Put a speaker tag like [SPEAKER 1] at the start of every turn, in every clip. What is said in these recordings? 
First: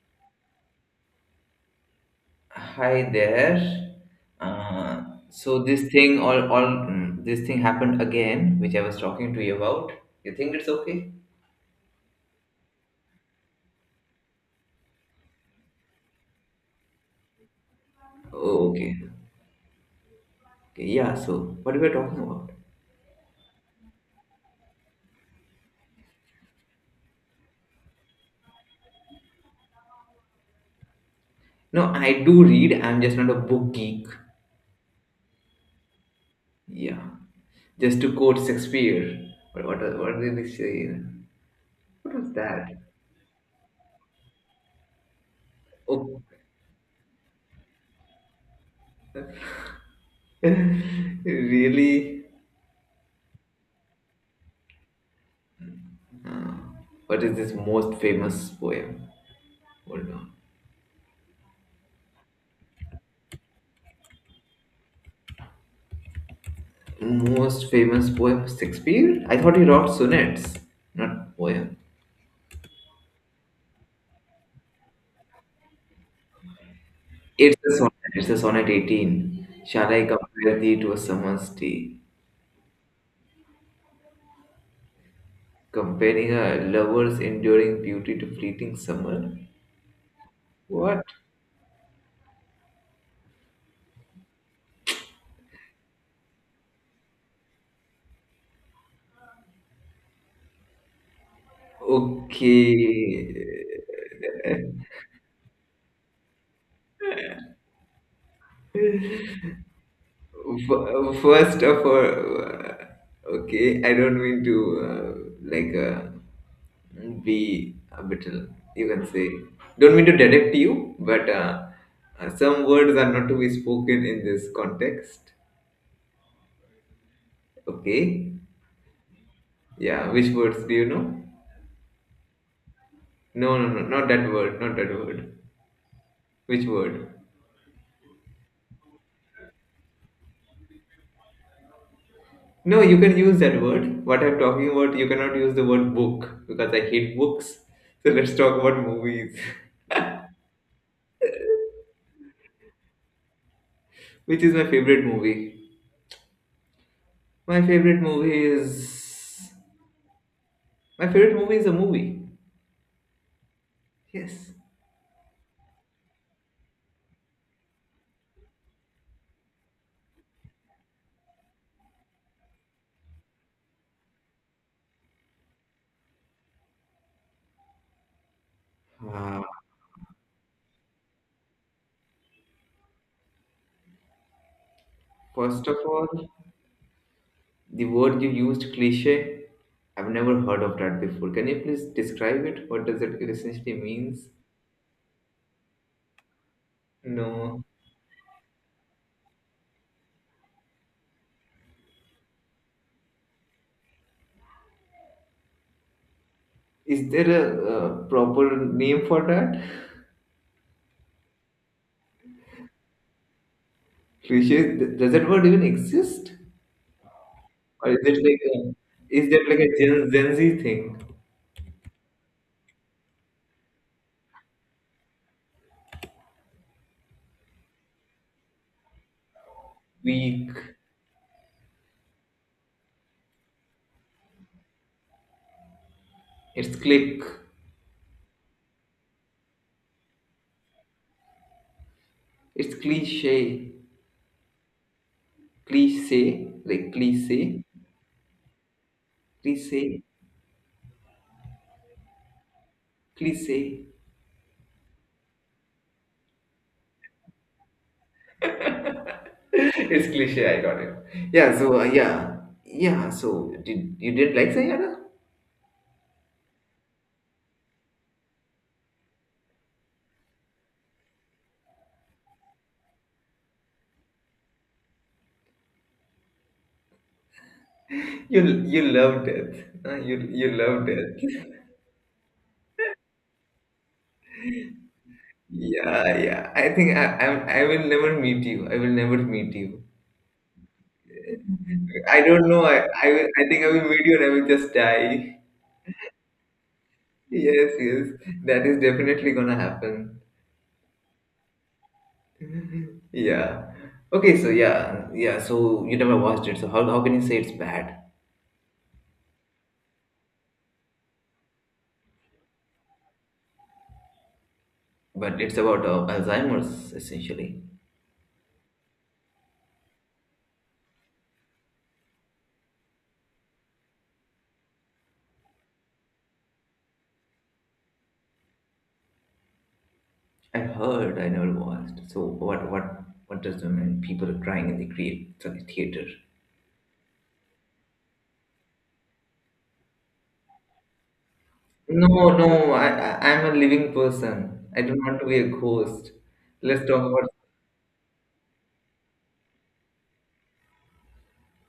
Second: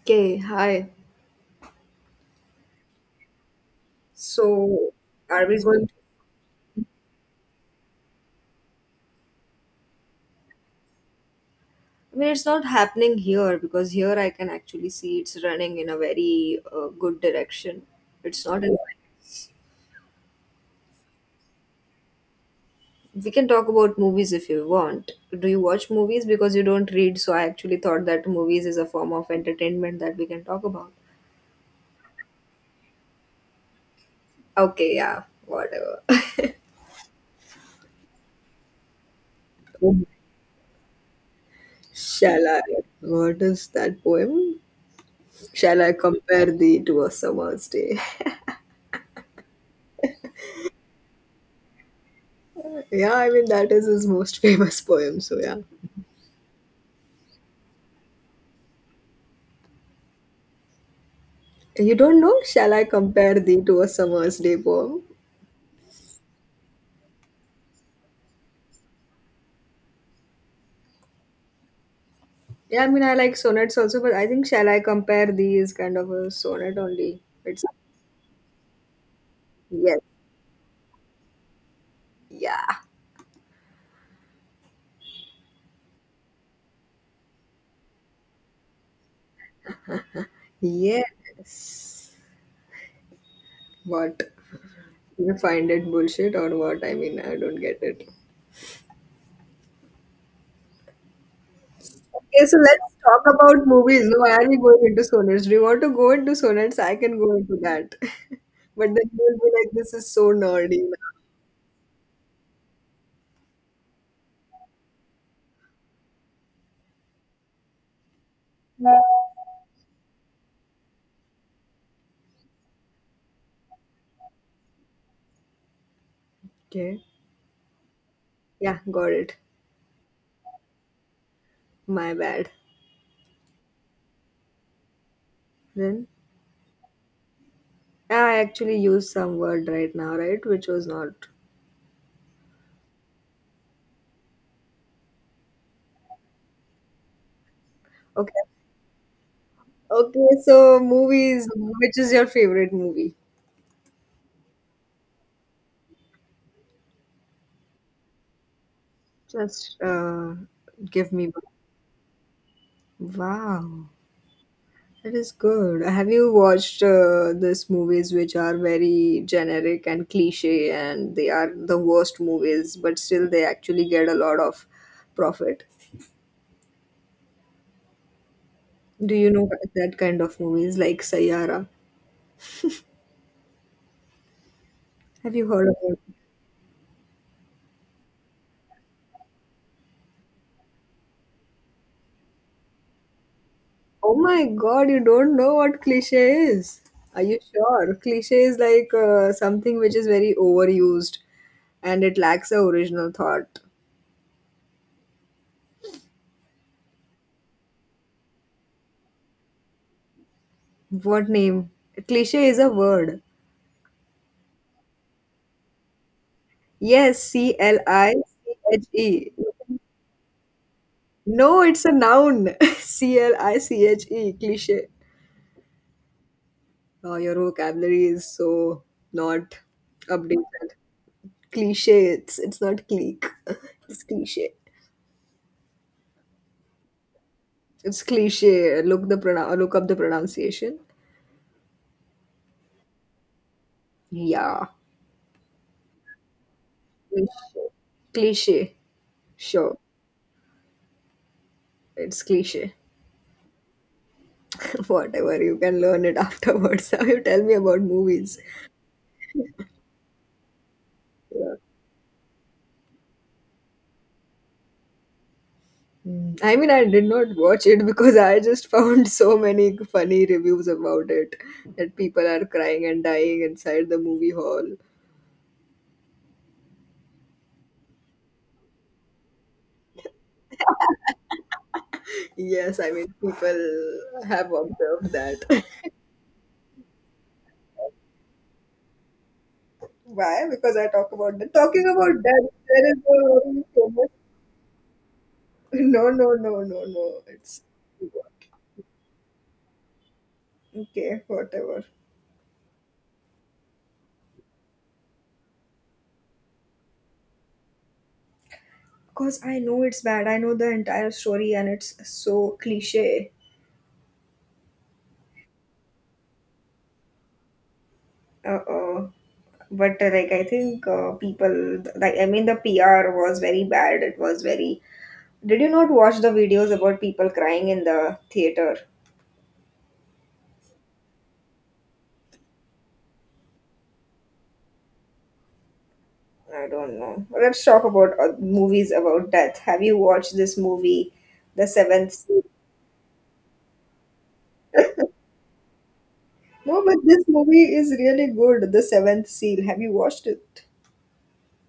[SPEAKER 1] Okay, hi.
[SPEAKER 2] Hi there.
[SPEAKER 1] So,
[SPEAKER 2] Uh,
[SPEAKER 1] are
[SPEAKER 2] so
[SPEAKER 1] we
[SPEAKER 2] this
[SPEAKER 1] going to?
[SPEAKER 2] thing this thing happened again, which I was talking to you about. You think it's okay?
[SPEAKER 1] I mean, it's not happening here because here I can actually see it's running in a very good direction. It's not
[SPEAKER 2] Oh,
[SPEAKER 1] in.
[SPEAKER 2] okay. Okay. Yeah. So what were we talking about?
[SPEAKER 1] We can talk about movies if you want. Do you watch movies? Because you don't read, so I actually thought that movies is a form of entertainment that we can talk about.
[SPEAKER 2] No, I do read. I'm just not a book geek.
[SPEAKER 1] Okay, yeah, whatever.
[SPEAKER 2] Yeah. Just to quote Shakespeare. What did he say? What was
[SPEAKER 1] Shall I?
[SPEAKER 2] that?
[SPEAKER 1] What is that poem? Shall I
[SPEAKER 2] Oh,
[SPEAKER 1] compare thee to a summer's day?
[SPEAKER 2] really?
[SPEAKER 1] Yeah, I mean, that is his most famous poem, so yeah.
[SPEAKER 2] Uh, what is this most famous poem? Hold on.
[SPEAKER 1] You don't know? Shall I compare thee to a summer's day poem?
[SPEAKER 2] Most famous poem, of Shakespeare? I thought he wrote sonnets, not poem.
[SPEAKER 1] Yeah, I mean, I like sonnets also, but I think Shall I compare thee is kind of a sonnet only. It's
[SPEAKER 2] It's a sonnet 18. Shall
[SPEAKER 1] yes,
[SPEAKER 2] I compare thee to a summer's day?
[SPEAKER 1] yeah,
[SPEAKER 2] Comparing a lover's enduring beauty to fleeting summer? What?
[SPEAKER 1] yes. What you find it bullshit or what? I mean, I don't get it. Okay, so
[SPEAKER 2] Okay.
[SPEAKER 1] let's talk about movies. Why are we going into sonnets? Do you want to go into sonnets? I can go into that, but then you'll be like, this is so nerdy.
[SPEAKER 2] First of all, okay, I don't mean to uh, like be a little, you can say, don't mean to direct you, but some words are not to be spoken in this context.
[SPEAKER 1] Okay,
[SPEAKER 2] Okay,
[SPEAKER 1] yeah, got it.
[SPEAKER 2] yeah, which words do you know?
[SPEAKER 1] My bad.
[SPEAKER 2] No, no, no, not that word, not that word.
[SPEAKER 1] Then.
[SPEAKER 2] Which word?
[SPEAKER 1] I actually used some word right now, right? Which was not.
[SPEAKER 2] No, you can use that word. What I'm talking about, you cannot use the word book because I hate books. So
[SPEAKER 1] Okay.
[SPEAKER 2] let's talk about movies.
[SPEAKER 1] Okay, so movies, which is your favorite movie?
[SPEAKER 2] Which is my favorite movie? My favorite movie is
[SPEAKER 1] Just
[SPEAKER 2] my
[SPEAKER 1] give me
[SPEAKER 2] favorite
[SPEAKER 1] one.
[SPEAKER 2] movie is a movie.
[SPEAKER 1] Wow,
[SPEAKER 2] Yes.
[SPEAKER 1] that is good. Have you watched these movies which are very generic and cliche and they are the worst movies, but still they actually get a lot of profit? Do you
[SPEAKER 2] Uh,
[SPEAKER 1] know that kind of movies like Sayara? Have you
[SPEAKER 2] First
[SPEAKER 1] heard
[SPEAKER 2] of
[SPEAKER 1] about
[SPEAKER 2] all, the word you used, cliche. I've never heard of that before. Can you please describe it? What does it essentially
[SPEAKER 1] Oh
[SPEAKER 2] means?
[SPEAKER 1] my God, you don't know what cliche is. Are you
[SPEAKER 2] No.
[SPEAKER 1] sure? Cliche is like something which is very overused and it lacks the original thought.
[SPEAKER 2] Is there a, proper name for that?
[SPEAKER 1] What name? Cliche is a word.
[SPEAKER 2] Cliche. Does that word even exist?
[SPEAKER 1] Yes, C L
[SPEAKER 2] Or is
[SPEAKER 1] I
[SPEAKER 2] it like
[SPEAKER 1] C
[SPEAKER 2] a,
[SPEAKER 1] H
[SPEAKER 2] is
[SPEAKER 1] E.
[SPEAKER 2] that like a Gen Z thing?
[SPEAKER 1] No, it's a noun. cliche, cliche. Oh, your vocabulary is so not
[SPEAKER 2] Weak.
[SPEAKER 1] updated. Cliche, it's not clique, it's cliche.
[SPEAKER 2] It's click.
[SPEAKER 1] It's cliche. Look the pronoun. Look up the pronunciation.
[SPEAKER 2] It's cliche.
[SPEAKER 1] Yeah,
[SPEAKER 2] Cliche. Like cliche.
[SPEAKER 1] cliche. Cliche. Sure,
[SPEAKER 2] Cliche,
[SPEAKER 1] it's cliche.
[SPEAKER 2] cliche.
[SPEAKER 1] Whatever you can learn it afterwards. Now you tell me about movies.
[SPEAKER 2] It's cliche, I got it.
[SPEAKER 1] Yeah.
[SPEAKER 2] Yeah, so yeah. So did you didn't like Sayana?
[SPEAKER 1] Mm. I mean, I did not watch it because I just found so many funny reviews about it that people are crying and dying inside the movie hall.
[SPEAKER 2] You you love death. You love death.
[SPEAKER 1] Yes, I mean, people have observed that.
[SPEAKER 2] Yeah, yeah. I think I will never meet you. I will never meet you.
[SPEAKER 1] Why? Because I talk about that. Talking
[SPEAKER 2] I
[SPEAKER 1] about
[SPEAKER 2] don't
[SPEAKER 1] that,
[SPEAKER 2] know.
[SPEAKER 1] there is
[SPEAKER 2] I will, I think I will meet
[SPEAKER 1] a
[SPEAKER 2] you and I will just die.
[SPEAKER 1] no, no, no, no, no. It's
[SPEAKER 2] Yes, yes. That is definitely gonna happen.
[SPEAKER 1] okay, whatever.
[SPEAKER 2] Yeah. Okay. So yeah, yeah. So you never watched it. So how can you say it's bad?
[SPEAKER 1] Because I know it's bad. I know the entire story and it's so cliche.
[SPEAKER 2] But it's about Alzheimer's essentially.
[SPEAKER 1] Uh, uh, but like I think people, like I mean, the PR was very bad. It was very. Did you not watch the videos about people crying in the theater?
[SPEAKER 2] I heard, I never watched. So what what does the mean? People are crying in the create sorry, theater.
[SPEAKER 1] I don't know. Let's talk about movies about death. Have you watched this movie, The Seventh
[SPEAKER 2] No,
[SPEAKER 1] Seal?
[SPEAKER 2] no, I'm a living person. I do not want to be a ghost.
[SPEAKER 1] No,
[SPEAKER 2] Let's talk
[SPEAKER 1] but this
[SPEAKER 2] about
[SPEAKER 1] movie is really good. The Seventh Seal. Have you watched it?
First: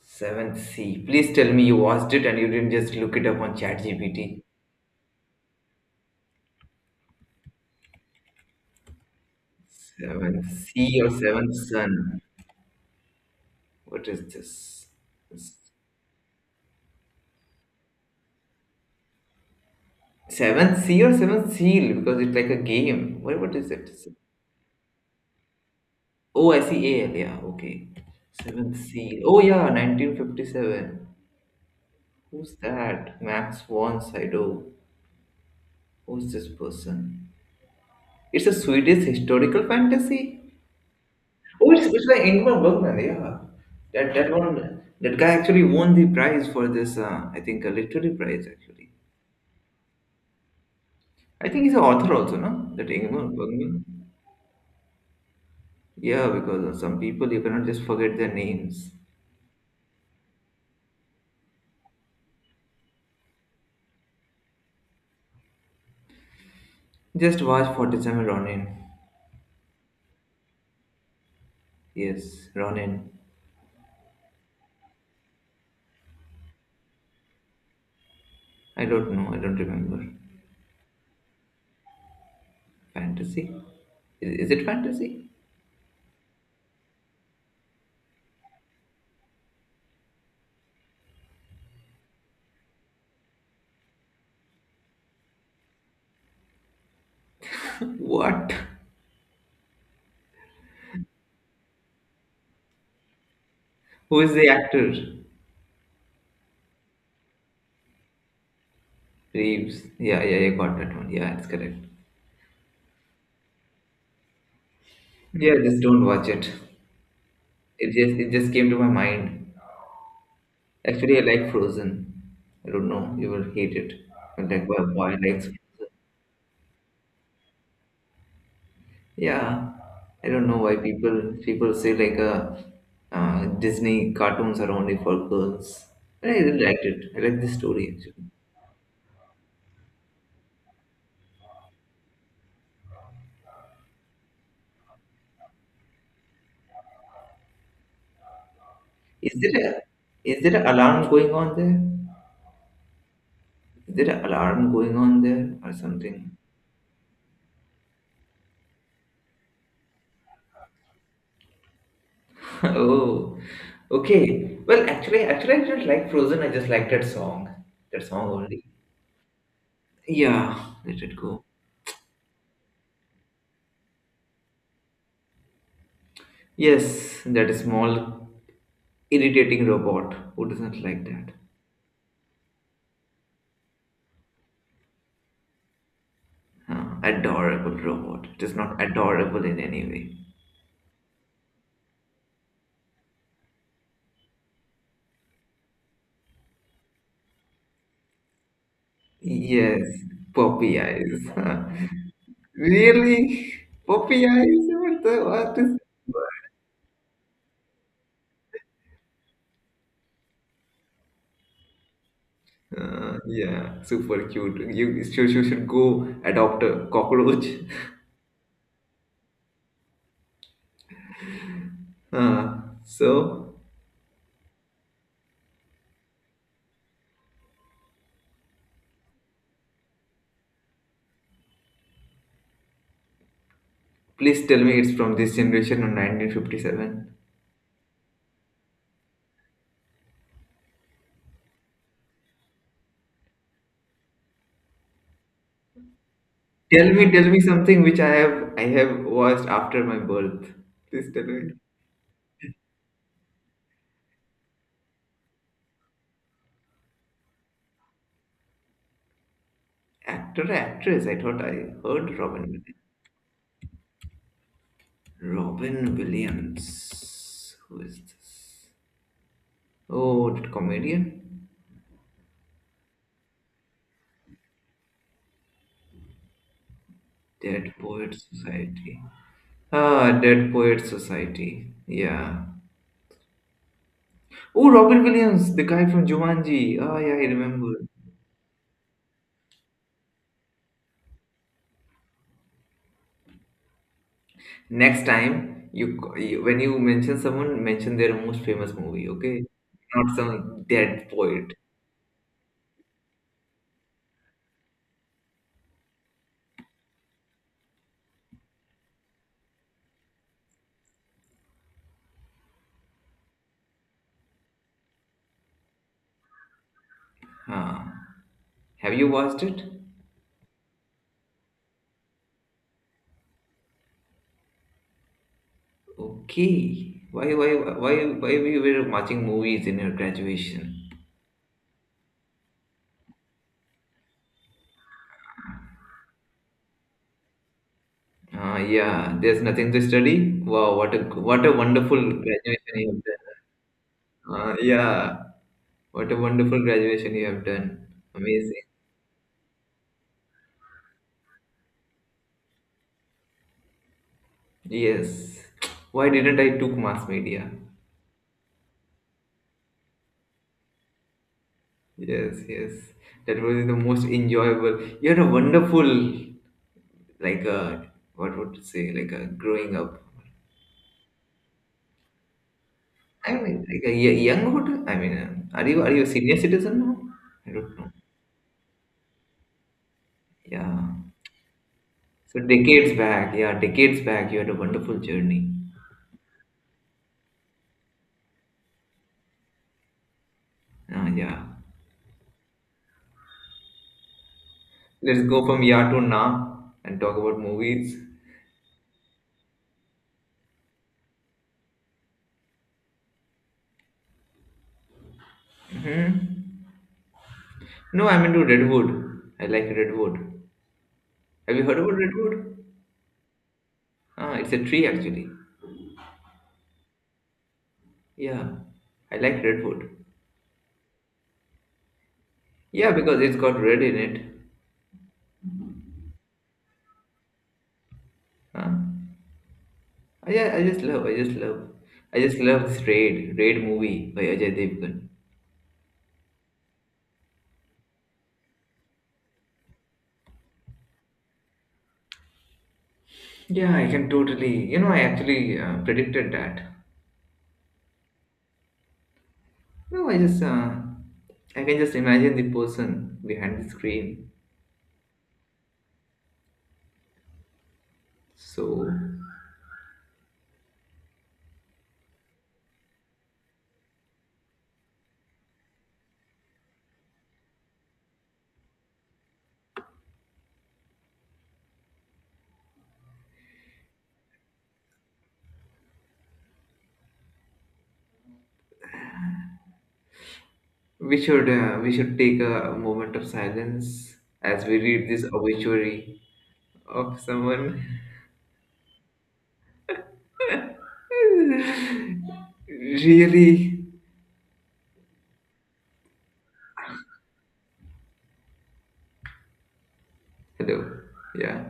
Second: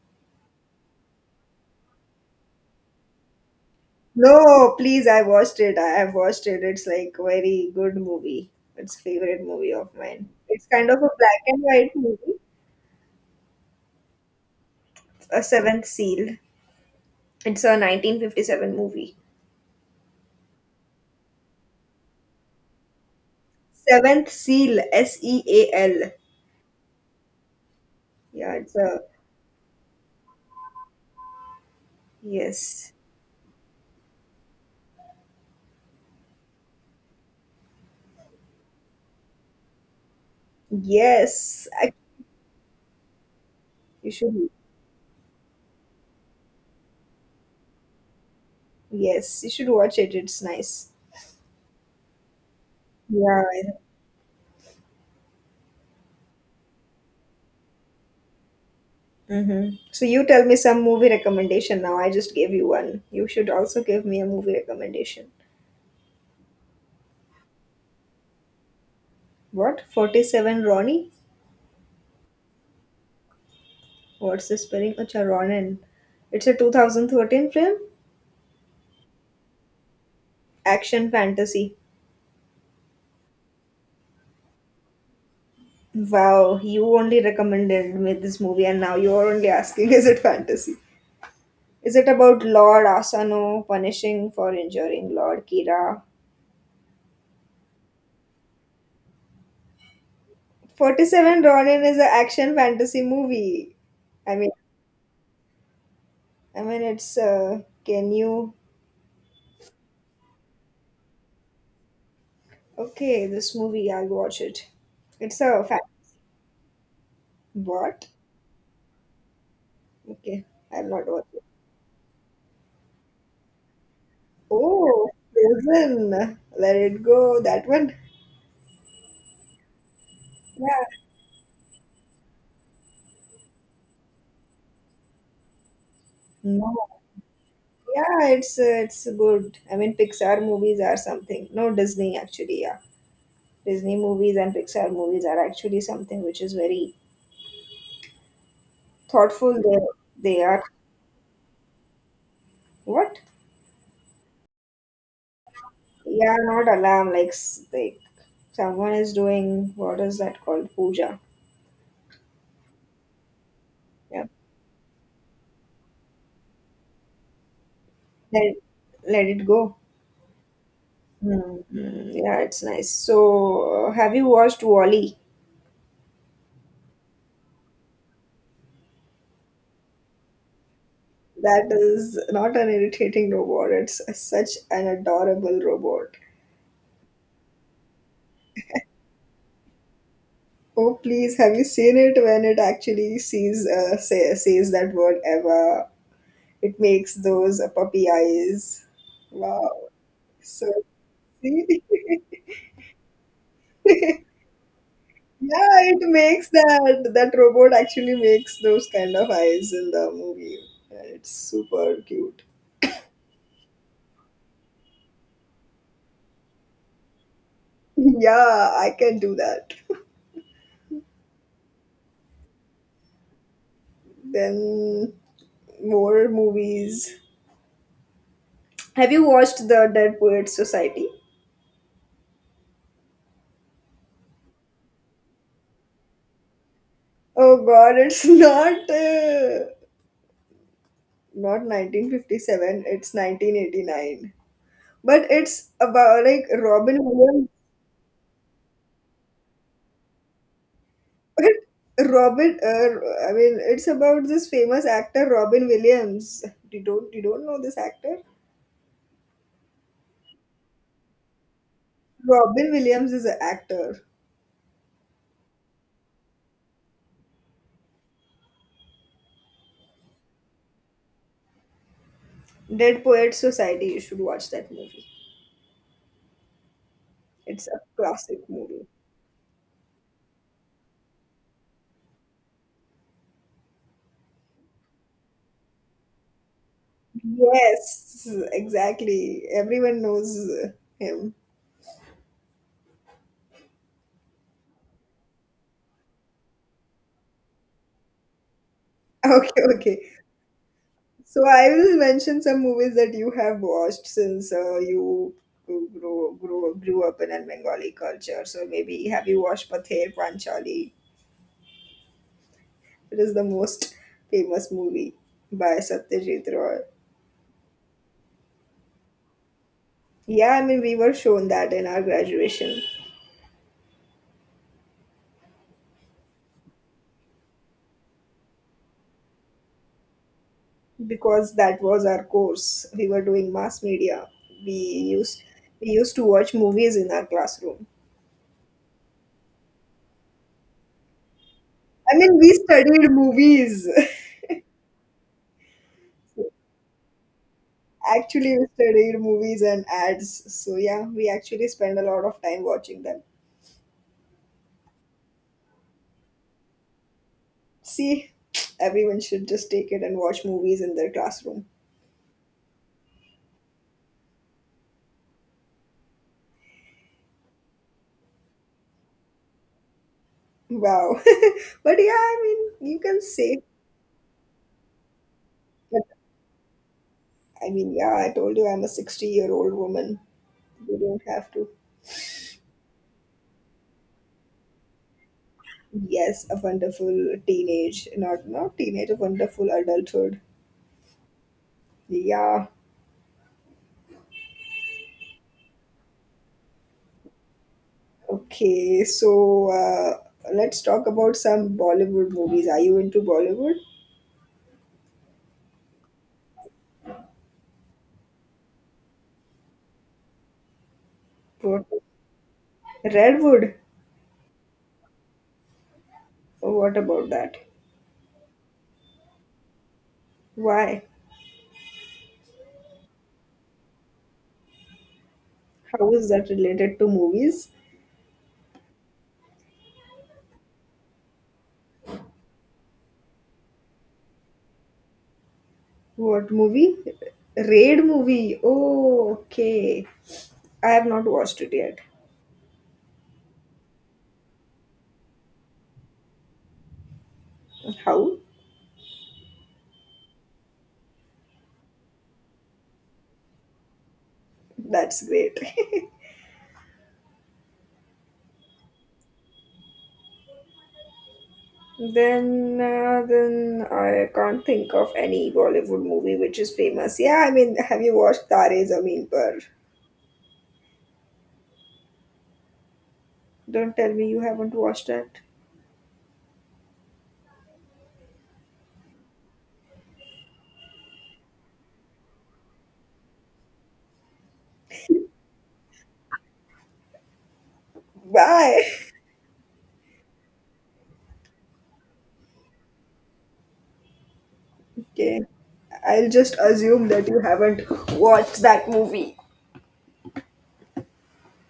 [SPEAKER 2] Seventh C. Please tell me you watched it and you didn't just look it up on ChatGPT.
[SPEAKER 1] No, please, I watched it. I have watched it. It's like very good movie. It's favorite movie of mine.
[SPEAKER 2] Seventh
[SPEAKER 1] It's kind of
[SPEAKER 2] C
[SPEAKER 1] a
[SPEAKER 2] or
[SPEAKER 1] black
[SPEAKER 2] Seventh
[SPEAKER 1] and white
[SPEAKER 2] Sun.
[SPEAKER 1] movie.
[SPEAKER 2] What is this?
[SPEAKER 1] A Seventh Seal. It's a 1957 movie.
[SPEAKER 2] Seventh C or Seventh Seal because it's like a game. What is it?
[SPEAKER 1] Seventh Seal, S E A L.
[SPEAKER 2] Oh, SEAL, yeah, okay.
[SPEAKER 1] Yeah, it's
[SPEAKER 2] Seventh
[SPEAKER 1] a
[SPEAKER 2] C. Oh, yeah, 1957. Who's
[SPEAKER 1] yes,
[SPEAKER 2] that? Max von Sydow. Who's this person? It's a Swedish historical fantasy.
[SPEAKER 1] yes.
[SPEAKER 2] Oh,
[SPEAKER 1] I,
[SPEAKER 2] it's by Ingmar Bergman, yeah.
[SPEAKER 1] you should
[SPEAKER 2] That guy actually won the prize for this. I think a literary prize actually.
[SPEAKER 1] yes, you should watch it. It's nice.
[SPEAKER 2] I think he's an author also, no? That Ingmar
[SPEAKER 1] Yeah.
[SPEAKER 2] Bergman. Yeah, because of some people you cannot just forget their names.
[SPEAKER 1] Mm-hmm. So you tell me some movie recommendation now. I just gave you one. You should also give me a movie recommendation.
[SPEAKER 2] Just watch 47 Ronin.
[SPEAKER 1] What? 47 Ronnie?
[SPEAKER 2] Yes, Ronin.
[SPEAKER 1] What's the spelling? Acha, Ronin. It's a 2013 film,
[SPEAKER 2] I don't know. I don't remember.
[SPEAKER 1] action fantasy.
[SPEAKER 2] Fantasy? Is it fantasy?
[SPEAKER 1] Wow, you only recommended me this movie, and now you're only asking, is it fantasy? Is it about Lord Asano punishing for injuring Lord Kira?
[SPEAKER 2] What?
[SPEAKER 1] 47 Ronin is an action fantasy movie.
[SPEAKER 2] Who is
[SPEAKER 1] I
[SPEAKER 2] the
[SPEAKER 1] mean,
[SPEAKER 2] actor?
[SPEAKER 1] I mean, it's can you?
[SPEAKER 2] Reeves. Yeah, yeah, yeah, got that one. Yeah, it's correct.
[SPEAKER 1] Okay, this movie, I'll watch it. It's
[SPEAKER 2] Yeah,
[SPEAKER 1] a fan.
[SPEAKER 2] just don't watch it.
[SPEAKER 1] What?
[SPEAKER 2] It just came to my mind.
[SPEAKER 1] Okay, I'll not
[SPEAKER 2] Actually, I
[SPEAKER 1] watch it.
[SPEAKER 2] like Frozen. I don't know. You will hate it. But like, why
[SPEAKER 1] Oh,
[SPEAKER 2] why likes Frozen?
[SPEAKER 1] Frozen. Let it go. That one.
[SPEAKER 2] Yeah, I don't know why
[SPEAKER 1] Yeah.
[SPEAKER 2] people say like Disney cartoons are only for girls. But I really liked
[SPEAKER 1] No.
[SPEAKER 2] it. I like the story actually.
[SPEAKER 1] Yeah, it's it's good. I mean, Pixar movies are something. No, Disney actually. Yeah, Disney movies and Pixar movies are actually something which is very
[SPEAKER 2] Is
[SPEAKER 1] thoughtful.
[SPEAKER 2] there a
[SPEAKER 1] They
[SPEAKER 2] is there
[SPEAKER 1] are
[SPEAKER 2] an alarm going on there?
[SPEAKER 1] what?
[SPEAKER 2] Is there an alarm going on there or
[SPEAKER 1] Yeah,
[SPEAKER 2] something?
[SPEAKER 1] not alarm. Someone is doing what is that called? Puja.
[SPEAKER 2] Oh,
[SPEAKER 1] Yeah.
[SPEAKER 2] okay. Well, actually, I didn't like Frozen. I just liked that song. That song
[SPEAKER 1] Let
[SPEAKER 2] only.
[SPEAKER 1] let it go.
[SPEAKER 2] Yeah, let it
[SPEAKER 1] Hmm.
[SPEAKER 2] go.
[SPEAKER 1] Hmm, yeah, it's nice. So, have you watched Wally?
[SPEAKER 2] Yes, that small, irritating robot. Who doesn't like that?
[SPEAKER 1] That is not an irritating robot, it's such an adorable robot.
[SPEAKER 2] Huh, adorable robot. It is not adorable in any way.
[SPEAKER 1] Oh, please, have you seen it when it actually sees, says that word ever? It makes those puppy eyes. Wow.
[SPEAKER 2] Yes,
[SPEAKER 1] So,
[SPEAKER 2] poppy eyes.
[SPEAKER 1] see?
[SPEAKER 2] really?
[SPEAKER 1] Yeah,
[SPEAKER 2] Poppy eyes? What the? What is?
[SPEAKER 1] it makes that. That robot actually makes those kind of eyes in the movie. Yeah, it's super cute.
[SPEAKER 2] Yeah, super cute. You should go adopt a cockroach.
[SPEAKER 1] Yeah, I can do that.
[SPEAKER 2] Uh, so,
[SPEAKER 1] Then, more movies. Have you watched the Dead Poets Society?
[SPEAKER 2] please tell me it's from this generation of 1957.
[SPEAKER 1] Oh God, it's not 1957. It's 1989. But it's about like Robin
[SPEAKER 2] Tell me
[SPEAKER 1] Williams.
[SPEAKER 2] something which I have watched after my birth. Please tell me.
[SPEAKER 1] I mean, it's about this famous actor Robin Williams. You don't know this actor?
[SPEAKER 2] Actor, or actress. I thought I heard Robin.
[SPEAKER 1] Robin Williams is an actor.
[SPEAKER 2] Williams. Robin Williams. Who is this? Oh, that comedian.
[SPEAKER 1] Dead Poets Society. You should watch that movie. It's
[SPEAKER 2] Dead
[SPEAKER 1] a
[SPEAKER 2] Poets
[SPEAKER 1] classic movie.
[SPEAKER 2] Society. Ah, Dead Poets Society. Yeah. Oh, Robin Williams, the guy from Jumanji. Oh, yeah, I remember.
[SPEAKER 1] Yes, exactly. Everyone knows him.
[SPEAKER 2] Next time, you when you mention someone, mention their most famous movie, okay?
[SPEAKER 1] Okay, okay.
[SPEAKER 2] Not some dead
[SPEAKER 1] So
[SPEAKER 2] poet.
[SPEAKER 1] I will mention some movies that you have watched since you grew up in a Bengali culture. So maybe have you watched Pather Panchali? It is the most famous movie by Satyajit Roy.
[SPEAKER 2] Huh. Have you watched it?
[SPEAKER 1] Yeah, I mean, we were shown that in our graduation
[SPEAKER 2] Okay. Why why we were watching movies in your graduation?
[SPEAKER 1] because that was our course. We were doing mass media. We used we used to watch movies in our classroom.
[SPEAKER 2] Yeah, there's nothing to study. Wow, what a wonderful
[SPEAKER 1] I mean, we
[SPEAKER 2] graduation you have
[SPEAKER 1] studied
[SPEAKER 2] done.
[SPEAKER 1] movies.
[SPEAKER 2] Yeah, what a wonderful graduation you have done.
[SPEAKER 1] Actually
[SPEAKER 2] Amazing.
[SPEAKER 1] we studied movies and ads. So yeah, we actually spend a lot of time watching them.
[SPEAKER 2] Yes. Why didn't I took mass media?
[SPEAKER 1] See, everyone should just take it and watch movies in their classroom.
[SPEAKER 2] Yes, yes. That was the most enjoyable. You had a wonderful, like a what would you say, like a growing up.
[SPEAKER 1] Wow. But yeah, I mean, you can
[SPEAKER 2] I mean,
[SPEAKER 1] say.
[SPEAKER 2] like a younghood. I mean, are
[SPEAKER 1] But
[SPEAKER 2] you a senior citizen now? I
[SPEAKER 1] I
[SPEAKER 2] don't know.
[SPEAKER 1] mean, yeah, I told you I'm a 60-year-old year old woman.
[SPEAKER 2] Yeah.
[SPEAKER 1] You don't have to.
[SPEAKER 2] So decades back, yeah, decades back, you had a wonderful journey.
[SPEAKER 1] Yes, a wonderful teenage, not teenage, a wonderful adulthood.
[SPEAKER 2] Ah, yeah.
[SPEAKER 1] Yeah.
[SPEAKER 2] Let's go from ya to na and talk about movies.
[SPEAKER 1] Okay. So let's talk about some Bollywood movies. Are you into Bollywood?
[SPEAKER 2] No, I'm into Redwood. I like Redwood. Have you heard
[SPEAKER 1] What?
[SPEAKER 2] about Redwood?
[SPEAKER 1] Redwood?
[SPEAKER 2] Ah, it's a tree actually.
[SPEAKER 1] What about that?
[SPEAKER 2] Yeah, I like redwood.
[SPEAKER 1] Why?
[SPEAKER 2] Yeah, because it's got red in it.
[SPEAKER 1] How is that related to movies?
[SPEAKER 2] Huh? I just love, I just love this Raid movie by Ajay Devgan.
[SPEAKER 1] What movie? Raid movie. Oh, okay. I have not watched it yet.
[SPEAKER 2] Yeah, I can totally, you know, I actually predicted that.
[SPEAKER 1] How?
[SPEAKER 2] No, I just, I can just imagine the person behind the screen.
[SPEAKER 1] That's great.
[SPEAKER 2] So
[SPEAKER 1] Then, then I can't think of any Bollywood movie which is famous. Yeah, I mean, have you watched Tare Zameen Par? Don't tell me you haven't watched that.
[SPEAKER 2] we should take a moment of silence as we read this obituary of someone.
[SPEAKER 1] Why?
[SPEAKER 2] Really?
[SPEAKER 1] Okay. I'll just assume that you haven't watched that movie.
[SPEAKER 2] Hello. Yeah.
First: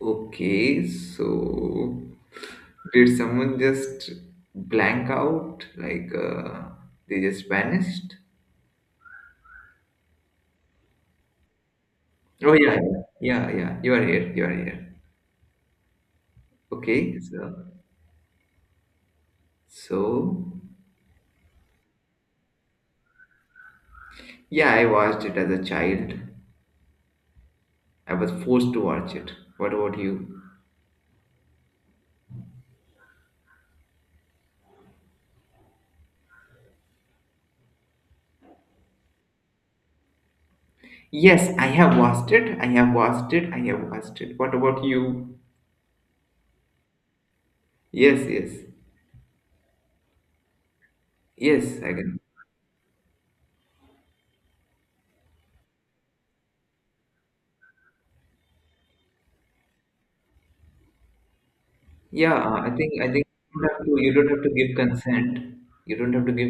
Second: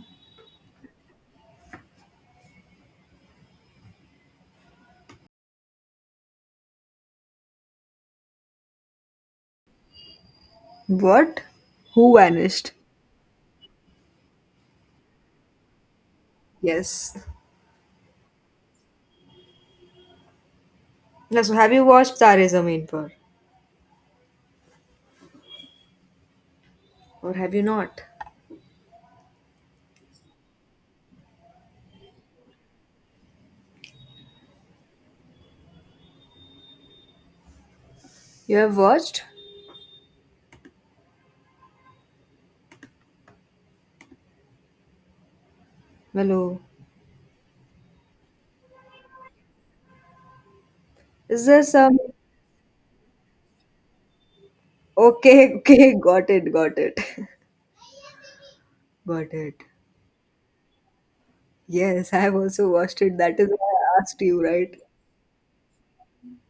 [SPEAKER 2] Okay, so did someone just blank out? Like they just vanished?
[SPEAKER 1] What? Who
[SPEAKER 2] Oh
[SPEAKER 1] vanished?
[SPEAKER 2] yeah, yeah, yeah. yeah. You are here. You are here.
[SPEAKER 1] Yes.
[SPEAKER 2] Okay, so
[SPEAKER 1] Now, so have you watched Tare Zameen Par?
[SPEAKER 2] yeah, I watched it as a child.
[SPEAKER 1] Or have you not?
[SPEAKER 2] I was forced to watch it. What about you?
[SPEAKER 1] You have watched?
[SPEAKER 2] Yes, I have watched it. I have watched it. I have watched it. What about you?
[SPEAKER 1] Hello.
[SPEAKER 2] Yes, yes.
[SPEAKER 1] Is there
[SPEAKER 2] Yes, I
[SPEAKER 1] some...
[SPEAKER 2] can.
[SPEAKER 1] Okay, okay, got it, got it. Got it. Yes, I
[SPEAKER 2] Yeah,
[SPEAKER 1] have also watched
[SPEAKER 2] I
[SPEAKER 1] it.
[SPEAKER 2] think
[SPEAKER 1] That is why
[SPEAKER 2] you don't have to
[SPEAKER 1] I asked you,
[SPEAKER 2] give
[SPEAKER 1] right?
[SPEAKER 2] consent. You don't have to give